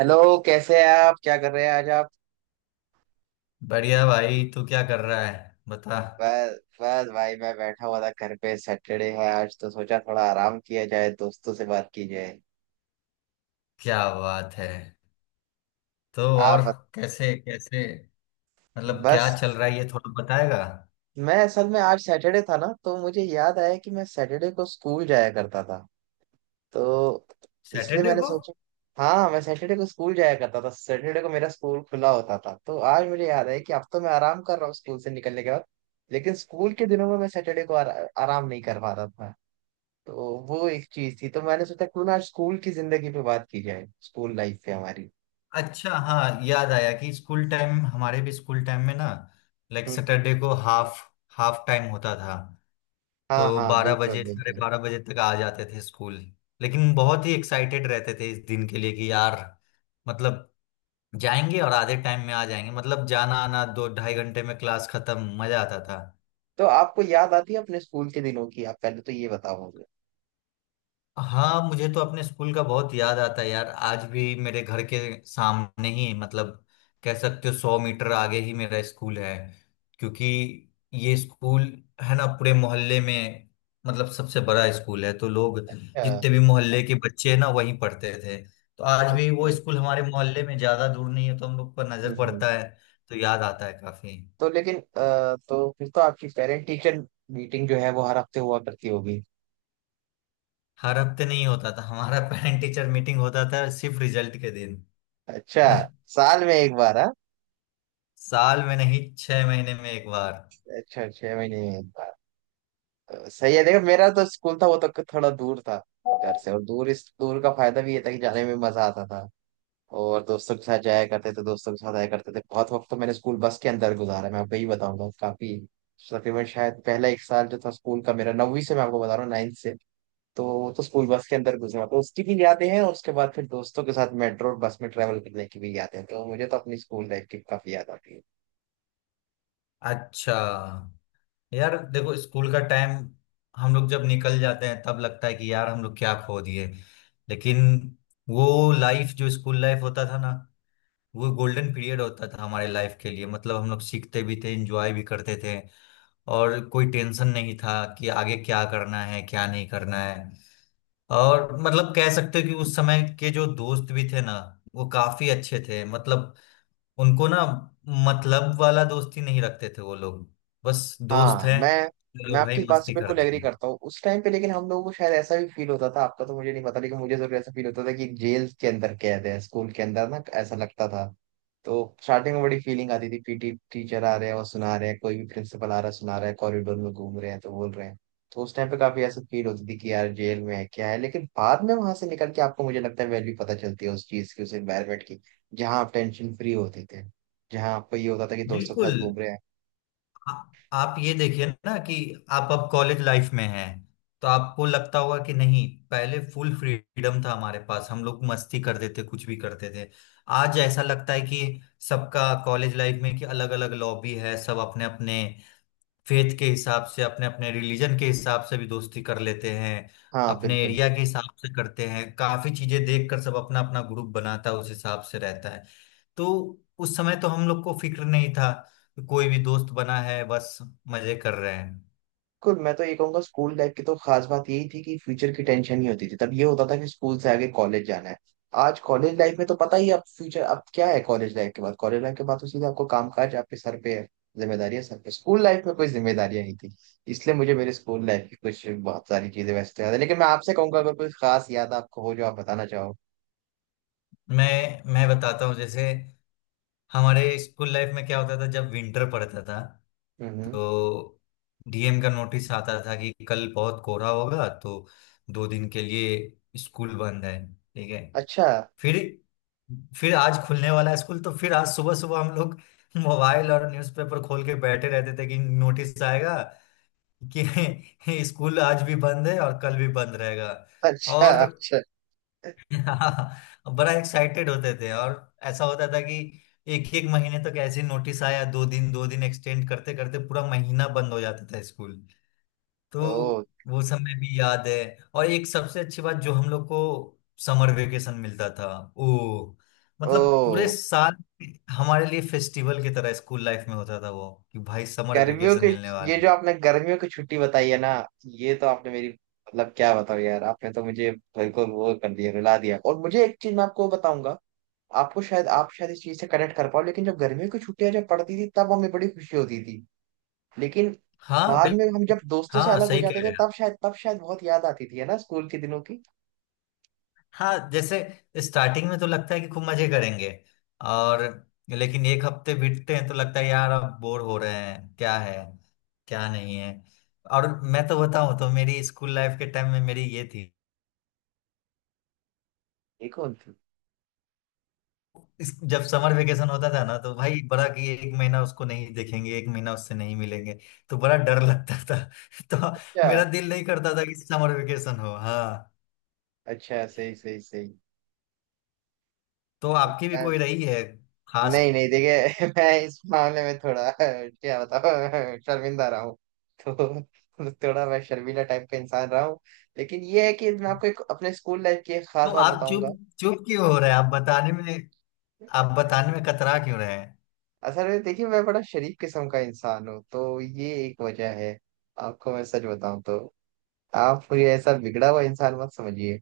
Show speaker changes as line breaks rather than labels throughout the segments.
Hello. कैसे हैं आप? क्या कर रहे हैं आज आप?
बढ़िया भाई, तू क्या कर रहा है? बता।
बस बस भाई, मैं बैठा हुआ था घर पे। सैटरडे है आज तो सोचा थोड़ा आराम किया जाए, दोस्तों से बात की जाए।
क्या बात है? तो
आप
और,
बत-,
कैसे कैसे? मतलब,
बस,
क्या चल रहा है ये थोड़ा बताएगा?
मैं असल में आज सैटरडे था ना, तो मुझे याद आया कि मैं सैटरडे को स्कूल जाया करता था। तो इसलिए
सैटरडे
मैंने
को?
सोचा, हाँ, मैं सैटरडे को स्कूल जाया करता था। सैटरडे को मेरा स्कूल खुला होता था, तो आज मुझे याद आया कि अब तो मैं आराम कर रहा हूँ स्कूल से निकलने के बाद। लेकिन स्कूल के दिनों में मैं सैटरडे को आराम नहीं कर पा रहा था। तो वो एक चीज थी, तो मैंने सोचा क्यों ना आज स्कूल की जिंदगी पे बात की जाए, स्कूल लाइफ पे हमारी।
अच्छा, हाँ, याद आया कि स्कूल टाइम, हमारे भी स्कूल टाइम में ना, लाइक
हम्म,
सैटरडे को हाफ हाफ टाइम होता था। तो
हाँ हाँ,
बारह
बिल्कुल
बजे साढ़े
बिल्कुल।
बारह बजे तक आ जाते थे स्कूल। लेकिन बहुत ही एक्साइटेड रहते थे इस दिन के लिए कि यार, मतलब, जाएंगे और आधे टाइम में आ जाएंगे, मतलब जाना आना दो ढाई घंटे में क्लास खत्म। मजा आता था।
तो आपको याद आती है अपने स्कूल के दिनों की? आप पहले तो ये बताओ मुझे।
हाँ, मुझे तो अपने स्कूल का बहुत याद आता है यार। आज भी मेरे घर के सामने ही, मतलब कह सकते हो 100 मीटर आगे ही मेरा स्कूल है। क्योंकि ये स्कूल है ना, पूरे मोहल्ले में मतलब सबसे बड़ा स्कूल है, तो लोग
अ,
जितने भी मोहल्ले के बच्चे हैं ना वहीं पढ़ते थे। तो आज भी वो
अच्छा।
स्कूल हमारे मोहल्ले में ज्यादा दूर नहीं है, तो हम लोग पर
हम्म
नजर
हम्म।
पड़ता है। तो याद आता है काफी।
तो लेकिन तो फिर तो आपकी पेरेंट टीचर मीटिंग जो है वो हर हफ्ते हुआ करती होगी।
हर हफ्ते नहीं होता था हमारा पेरेंट टीचर मीटिंग, होता था सिर्फ रिजल्ट के दिन।
अच्छा, साल में एक बार, हाँ।
साल में नहीं, 6 महीने में एक बार।
अच्छा, छह महीने में एक बार। सही है। देखो, मेरा तो स्कूल था, वो तो थोड़ा दूर था घर से। और दूर, इस दूर का फायदा भी ये था कि जाने में मजा आता था। और दोस्तों के साथ जाया करते थे, दोस्तों के साथ आया करते थे। बहुत वक्त तो मैंने स्कूल बस के अंदर गुजारा है, मैं आपको यही बताऊंगा। काफी तकरीबन शायद पहला एक साल जो था स्कूल का मेरा, नौवीं से मैं आपको बता रहा हूँ, नाइन्थ से, तो वो तो स्कूल बस के अंदर गुजरा, तो उसकी भी यादें हैं। और उसके बाद फिर दोस्तों के साथ मेट्रो और बस में ट्रेवल करने की भी यादें हैं। तो मुझे तो अपनी स्कूल लाइफ की काफी याद आती है।
अच्छा। यार देखो, स्कूल का टाइम, हम लोग जब निकल जाते हैं तब लगता है कि यार हम लोग क्या खो दिए। लेकिन वो लाइफ जो स्कूल लाइफ होता था ना, वो गोल्डन पीरियड होता था हमारे लाइफ के लिए। मतलब हम लोग सीखते भी थे, एंजॉय भी करते थे, और कोई टेंशन नहीं था कि आगे क्या करना है क्या नहीं करना है। और मतलब कह सकते हो कि उस समय के जो दोस्त भी थे ना, वो काफी अच्छे थे। मतलब उनको ना, मतलब वाला दोस्ती नहीं रखते थे वो लोग, बस दोस्त
हाँ
हैं,
मैं मैं
चलो भाई
आपकी इस बात से
मस्ती
बिल्कुल
करते
एग्री
हैं।
करता हूँ उस टाइम पे। लेकिन हम लोगों को शायद ऐसा भी फील होता था, आपका तो मुझे नहीं पता लेकिन मुझे जरूर ऐसा फील होता था कि जेल के अंदर कैद है, स्कूल के अंदर ना ऐसा लगता था। तो स्टार्टिंग में बड़ी फीलिंग आती थी, पीटी टीचर आ रहे हैं और सुना रहे हैं, कोई भी प्रिंसिपल आ रहा है सुना रहा है, कॉरिडोर में घूम रहे हैं तो बोल रहे हैं। तो उस टाइम पे काफी ऐसा फील होती थी कि यार जेल में है क्या है। लेकिन बाद में वहां से निकल के आपको, मुझे लगता है, वैल्यू पता चलती है उस चीज की, उस एनवायरमेंट की, जहाँ आप टेंशन फ्री होते थे, जहाँ आपको ये होता था कि दोस्तों के
बिल्कुल।
साथ घूम रहे हैं।
आ, आप ये देखिए ना कि आप अब कॉलेज लाइफ में हैं, तो आपको लगता होगा कि नहीं, पहले फुल फ्रीडम था हमारे पास, हम लोग मस्ती कर देते, कुछ भी करते थे। आज ऐसा लगता है कि सबका कॉलेज लाइफ में कि अलग अलग लॉबी है, सब अपने अपने फेथ के हिसाब से, अपने अपने रिलीजन के हिसाब से भी दोस्ती कर लेते हैं।
हाँ
अपने
बिल्कुल
एरिया के हिसाब से करते हैं, काफी चीजें देखकर सब अपना अपना ग्रुप बनाता है, उस हिसाब से रहता है। तो उस समय तो हम लोग को फिक्र नहीं था कि कोई भी दोस्त बना है, बस मजे कर रहे हैं।
बिल्कुल। मैं तो ये कहूंगा स्कूल लाइफ की तो खास बात यही थी कि फ्यूचर की टेंशन नहीं होती थी। तब ये होता था कि स्कूल से आगे कॉलेज जाना है। आज कॉलेज लाइफ में तो पता ही है, अब फ्यूचर अब क्या है? कॉलेज लाइफ के बाद, कॉलेज लाइफ के बाद तो सीधा आपको काम काज आपके सर पे है, जिम्मेदारियां सर पे। स्कूल लाइफ में कोई जिम्मेदारियां नहीं थी। इसलिए मुझे मेरे स्कूल लाइफ की कुछ बहुत सारी चीजें वैसे तो याद है, लेकिन मैं आपसे कहूंगा अगर कोई खास याद आपको हो जो आप बताना चाहो।
मैं बताता हूँ, जैसे हमारे स्कूल लाइफ में क्या होता था जब विंटर पड़ता था,
हम्म।
तो डीएम का नोटिस आता था कि कल बहुत कोहरा होगा तो 2 दिन के लिए स्कूल बंद है, ठीक है।
अच्छा
फिर आज खुलने वाला है स्कूल, तो फिर आज सुबह सुबह हम लोग मोबाइल और न्यूज़पेपर खोल के बैठे रहते थे कि नोटिस आएगा कि स्कूल आज भी बंद है और कल भी बंद रहेगा।
अच्छा
और
अच्छा।
बड़ा एक्साइटेड होते थे। और ऐसा होता था कि एक एक महीने तक ऐसे नोटिस आया, दो दिन एक्सटेंड करते करते पूरा महीना बंद हो जाता था स्कूल। तो
ओ।
वो समय भी याद है। और एक सबसे अच्छी बात जो हम लोग को, समर वेकेशन मिलता था। ओ, मतलब पूरे
ओ।
साल हमारे लिए फेस्टिवल की तरह स्कूल लाइफ में होता था वो, कि भाई समर
गर्मियों
वेकेशन
के,
मिलने
ये
वाला है।
जो आपने गर्मियों की छुट्टी बताई है ना, ये तो आपने मेरी, मतलब क्या बताओ यार, आपने तो मुझे बिल्कुल वो कर दिया, रुला दिया। और मुझे एक चीज, मैं आपको बताऊंगा, आपको शायद आप शायद इस चीज से कनेक्ट कर पाओ। लेकिन जब गर्मियों की छुट्टियां जब पड़ती थी तब हमें बड़ी खुशी होती थी, लेकिन
हाँ
बाद
बिल्कुल।
में हम जब दोस्तों से
हाँ
अलग हो
सही
जाते
कह
थे
रहे हैं।
तब शायद, तब शायद बहुत याद आती थी, है ना, स्कूल के दिनों की।
हाँ, जैसे स्टार्टिंग में तो लगता है कि खूब मजे करेंगे, और लेकिन एक हफ्ते बीतते हैं तो लगता है यार अब बोर हो रहे हैं, क्या है क्या नहीं है। और मैं तो बताऊं, तो मेरी स्कूल लाइफ के टाइम में मेरी ये थी,
ये कौन थी?
इस जब समर वेकेशन होता था ना तो भाई बड़ा कि एक महीना उसको नहीं देखेंगे, एक महीना उससे नहीं मिलेंगे, तो बड़ा डर लगता था। तो
अच्छा,
मेरा दिल नहीं करता था कि समर वेकेशन हो। हाँ,
अच्छा सही सही सही।
तो
तो
आपकी भी
मैं,
कोई रही है खास?
नहीं नहीं, देखिए, मैं इस मामले में थोड़ा क्या बताऊं शर्मिंदा रहा हूँ। तो थोड़ा मैं शर्मीला टाइप का इंसान रहा हूँ, लेकिन ये है कि मैं आपको एक अपने स्कूल लाइफ की एक
तो
खास बात
आप चुप,
बताऊंगा।
चुप क्यों हो रहे हैं आप बताने में? आप
नहीं
बताने
नहीं,
में कतरा क्यों रहे हैं?
असल में देखिए, मैं बड़ा शरीफ किस्म का इंसान हूँ, तो ये एक वजह है। आपको मैं सच बताऊं तो आप मुझे ऐसा बिगड़ा हुआ इंसान मत समझिए।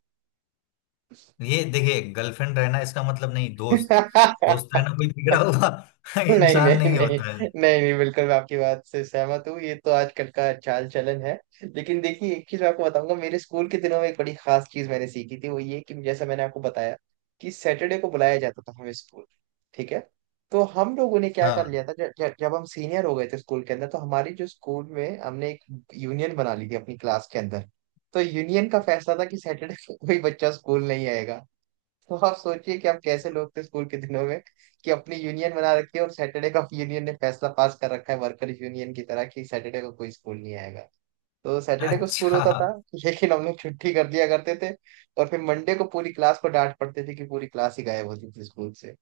ये देखिए, गर्लफ्रेंड रहना इसका मतलब नहीं, दोस्त दोस्त रहना कोई बिगड़ा हुआ
नहीं नहीं
इंसान
नहीं
नहीं होता है।
नहीं नहीं, बिल्कुल मैं आपकी बात से सहमत हूँ, ये तो आजकल का चाल चलन है। लेकिन देखिए, एक चीज मैं आपको बताऊंगा। मेरे स्कूल के दिनों में एक बड़ी खास चीज मैंने सीखी थी, वो ये कि जैसा मैंने आपको बताया कि सैटरडे को बुलाया जाता था हमें स्कूल, ठीक है? तो हम लोगों ने क्या
हाँ।
कर लिया था, जब जब जब हम सीनियर हो गए थे स्कूल के अंदर, तो हमारी जो स्कूल में, हमने एक यूनियन बना ली थी अपनी क्लास के अंदर। तो यूनियन का फैसला था कि सैटरडे को कोई बच्चा स्कूल नहीं आएगा। तो आप सोचिए कि आप कैसे लोग थे स्कूल के दिनों में, कि अपनी यूनियन बना रखी है और सैटरडे का यूनियन ने फैसला पास कर रखा है वर्कर यूनियन की तरह, कि सैटरडे को कोई स्कूल नहीं आएगा। तो सैटरडे को स्कूल
अच्छा।
होता था लेकिन हम लोग छुट्टी कर दिया करते थे। और फिर मंडे को पूरी क्लास को डांट पड़ती थी कि पूरी क्लास ही गायब होती थी स्कूल से।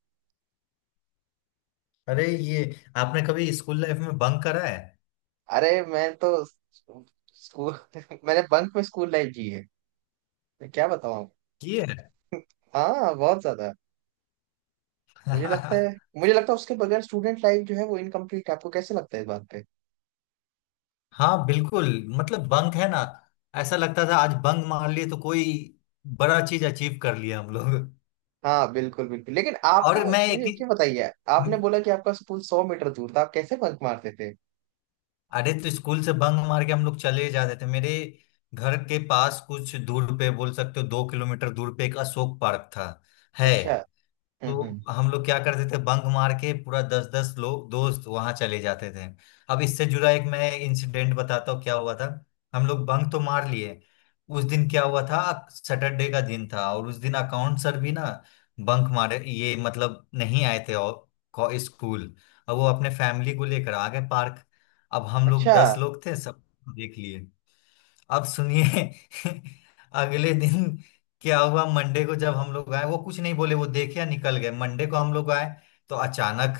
अरे ये, आपने कभी स्कूल लाइफ में बंक करा है?
अरे मैं तो, स्कूल मैंने बंक में स्कूल लाइफ जी है। मैं क्या बताऊं आपको।
किए?
हाँ, बहुत ज्यादा। मुझे लगता है
हाँ
मुझे लगता है उसके बगैर स्टूडेंट लाइफ जो है वो इनकम्प्लीट है। आपको कैसे लगता है इस बात पे?
बिल्कुल। मतलब बंक है ना, ऐसा लगता था आज बंक मार लिए तो कोई बड़ा चीज अचीव कर लिया हम लोग।
हाँ बिल्कुल बिल्कुल। लेकिन आपका,
और मैं एक
मुझे एक
ही-
चीज बताइए, आपने बोला कि आपका स्कूल 100 मीटर दूर था, आप कैसे बंक मारते थे?
अरे तो स्कूल से बंक मार के हम लोग चले जाते थे मेरे घर के पास, कुछ दूर पे बोल सकते हो 2 किलोमीटर दूर पे एक अशोक पार्क था, है।
अच्छा।
तो
हम्म।
हम लोग क्या करते थे बंक मार के, पूरा दस दस लोग दोस्त वहां चले जाते थे। अब इससे जुड़ा एक मैं इंसिडेंट बताता हूँ क्या हुआ था। हम लोग बंक तो मार लिए, उस दिन क्या हुआ था, सैटरडे का दिन था और उस दिन अकाउंट सर भी ना बंक मारे, ये मतलब नहीं आए थे। और स्कूल, अब वो अपने फैमिली को लेकर आ गए पार्क। अब हम लोग
अच्छा।
10 लोग थे, सब देख लिए। अब सुनिए, अगले दिन क्या हुआ, मंडे को जब हम लोग आए वो कुछ नहीं बोले, वो देखे या निकल गए, मंडे को हम लोग आए तो अचानक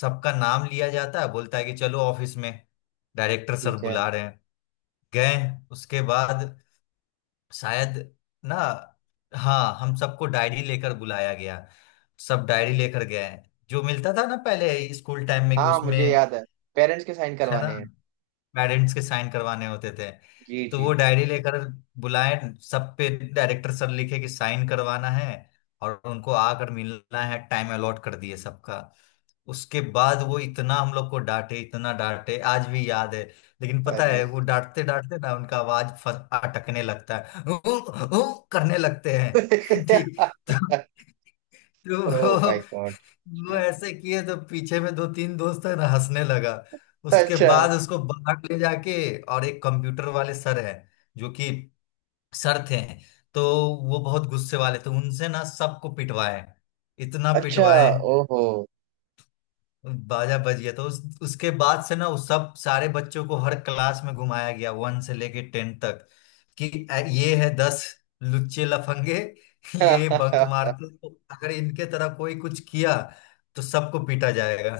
सबका नाम लिया जाता है, बोलता है कि चलो ऑफिस में, डायरेक्टर सर
ठीक है।
बुला रहे हैं। गए। उसके बाद शायद ना, हाँ, हम सबको डायरी लेकर बुलाया गया। सब डायरी लेकर गए, जो मिलता था ना पहले स्कूल टाइम में कि
हाँ मुझे
उसमें,
याद है, पेरेंट्स के साइन
है ना,
करवाने हैं।
पेरेंट्स के साइन करवाने होते थे।
जी
तो
जी।
वो डायरी लेकर बुलाए सब पे। डायरेक्टर सर लिखे कि साइन करवाना है और उनको आकर मिलना है, टाइम अलॉट कर दिए सबका। उसके बाद वो इतना हम लोग को डांटे, इतना डांटे, आज भी याद है। लेकिन पता
अरे
है वो डांटते डांटते ना उनका आवाज अटकने लगता है, "ऊ, ऊ" करने लगते हैं। ठीक,
ओ माय
तो
गॉड।
वो ऐसे किए तो पीछे में दो तीन दोस्त है ना हंसने लगा। उसके
अच्छा
बाद उसको बाहर ले जाके, और एक कंप्यूटर वाले सर है जो कि सर थे, तो वो बहुत गुस्से वाले थे, उनसे ना सबको पिटवाए, इतना
अच्छा।
पिटवाए,
ओहो।
बाजा बज गया। तो उसके बाद से ना उस सब सारे बच्चों को हर क्लास में घुमाया गया, 1 से लेके 10 तक, कि ये है 10 लुच्चे लफंगे, ये बंक मारते, तो अगर इनके तरह कोई कुछ किया तो सबको पीटा जाएगा।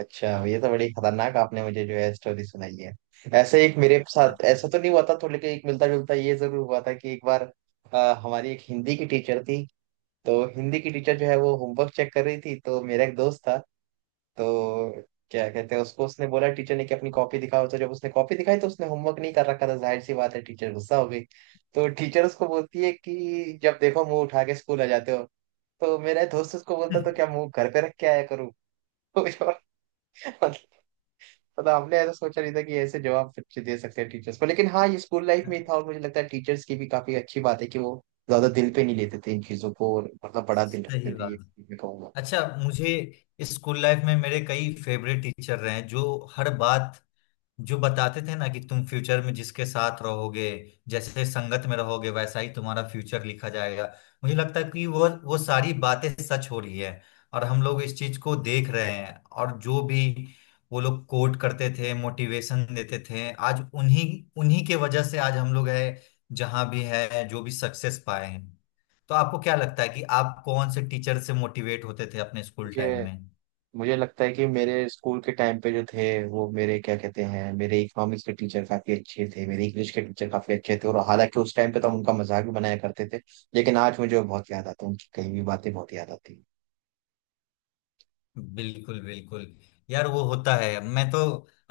अच्छा, ये तो बड़ी खतरनाक आपने मुझे जो है स्टोरी सुनाई है। ऐसे एक मेरे साथ ऐसा तो नहीं हुआ था थोड़ा, लेकिन एक मिलता जुलता ये जरूर हुआ था कि एक बार हमारी एक हिंदी की टीचर थी। तो हिंदी की टीचर जो है वो होमवर्क चेक कर रही थी, तो मेरा एक दोस्त था, तो क्या कहते हैं उसको, उसने बोला, टीचर ने, कि अपनी कॉपी दिखाओ। तो जब उसने कॉपी दिखाई तो उसने होमवर्क नहीं कर रखा था, जाहिर सी बात है टीचर गुस्सा हो गई। तो टीचर उसको बोलती है कि जब देखो मुंह उठा के स्कूल आ जाते हो। तो मेरा दोस्त उसको बोलता, तो क्या मुंह घर पे रख के आया करूँ? मतलब मतलब हमने ऐसा सोचा नहीं था कि ऐसे जवाब बच्चे दे सकते हैं टीचर्स को। लेकिन हाँ, ये स्कूल लाइफ
सही
में ही था, और मुझे लगता है टीचर्स की भी काफी अच्छी बात है कि वो ज्यादा दिल पे नहीं लेते थे इन चीजों को, और मतलब बड़ा दिल रखते थे,
बात
ये
है।
मैं कहूंगा।
अच्छा, मुझे स्कूल लाइफ में मेरे कई फेवरेट टीचर रहे हैं जो हर बात जो बताते थे ना कि तुम फ्यूचर में जिसके साथ रहोगे, जैसे संगत में रहोगे वैसा ही तुम्हारा फ्यूचर लिखा जाएगा। मुझे लगता है कि वो सारी बातें सच हो रही है और हम लोग इस चीज को देख रहे हैं। और जो भी वो लोग कोट करते थे, मोटिवेशन देते थे, आज उन्हीं उन्हीं के वजह से आज हम लोग है जहां भी है, जो भी सक्सेस पाए हैं। तो आपको क्या लगता है कि आप कौन से टीचर से मोटिवेट होते थे अपने स्कूल टाइम
मुझे
में?
मुझे लगता है कि मेरे स्कूल के टाइम पे जो थे, वो मेरे, क्या कहते हैं, मेरे इकोनॉमिक्स के टीचर काफी अच्छे थे, मेरे इंग्लिश के टीचर काफी अच्छे थे। और हालांकि उस टाइम पे तो हम उनका मजाक भी बनाया करते थे, लेकिन आज मुझे वो बहुत याद आता है, उनकी कही हुई बातें बहुत याद आती हैं।
बिल्कुल बिल्कुल। यार वो होता है, मैं तो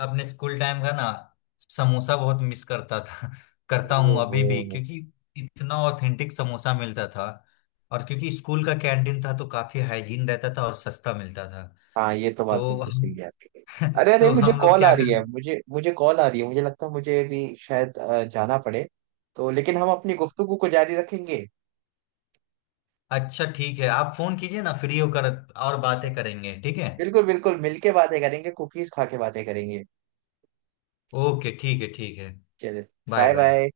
अपने स्कूल टाइम का ना समोसा बहुत मिस करता था करता हूँ अभी भी,
ओहो।
क्योंकि इतना ऑथेंटिक समोसा मिलता था, और क्योंकि स्कूल का कैंटीन था तो काफी हाइजीन रहता था और सस्ता मिलता था।
हाँ, ये तो
तो
बात बिल्कुल
हम
सही है आपकी। अरे अरे,
तो
मुझे
हम लोग
कॉल आ
क्या
रही
कर।
है, मुझे मुझे कॉल आ रही है, मुझे लगता है मुझे भी शायद जाना पड़े। तो लेकिन हम अपनी गुफ्तगू को जारी रखेंगे।
अच्छा ठीक है, आप फोन कीजिए ना फ्री होकर, और बातें करेंगे, ठीक है?
बिल्कुल बिल्कुल, मिलके बातें करेंगे, कुकीज खा के बातें करेंगे।
ओके, ठीक है, ठीक है,
चलिए,
बाय
बाय
बाय।
बाय।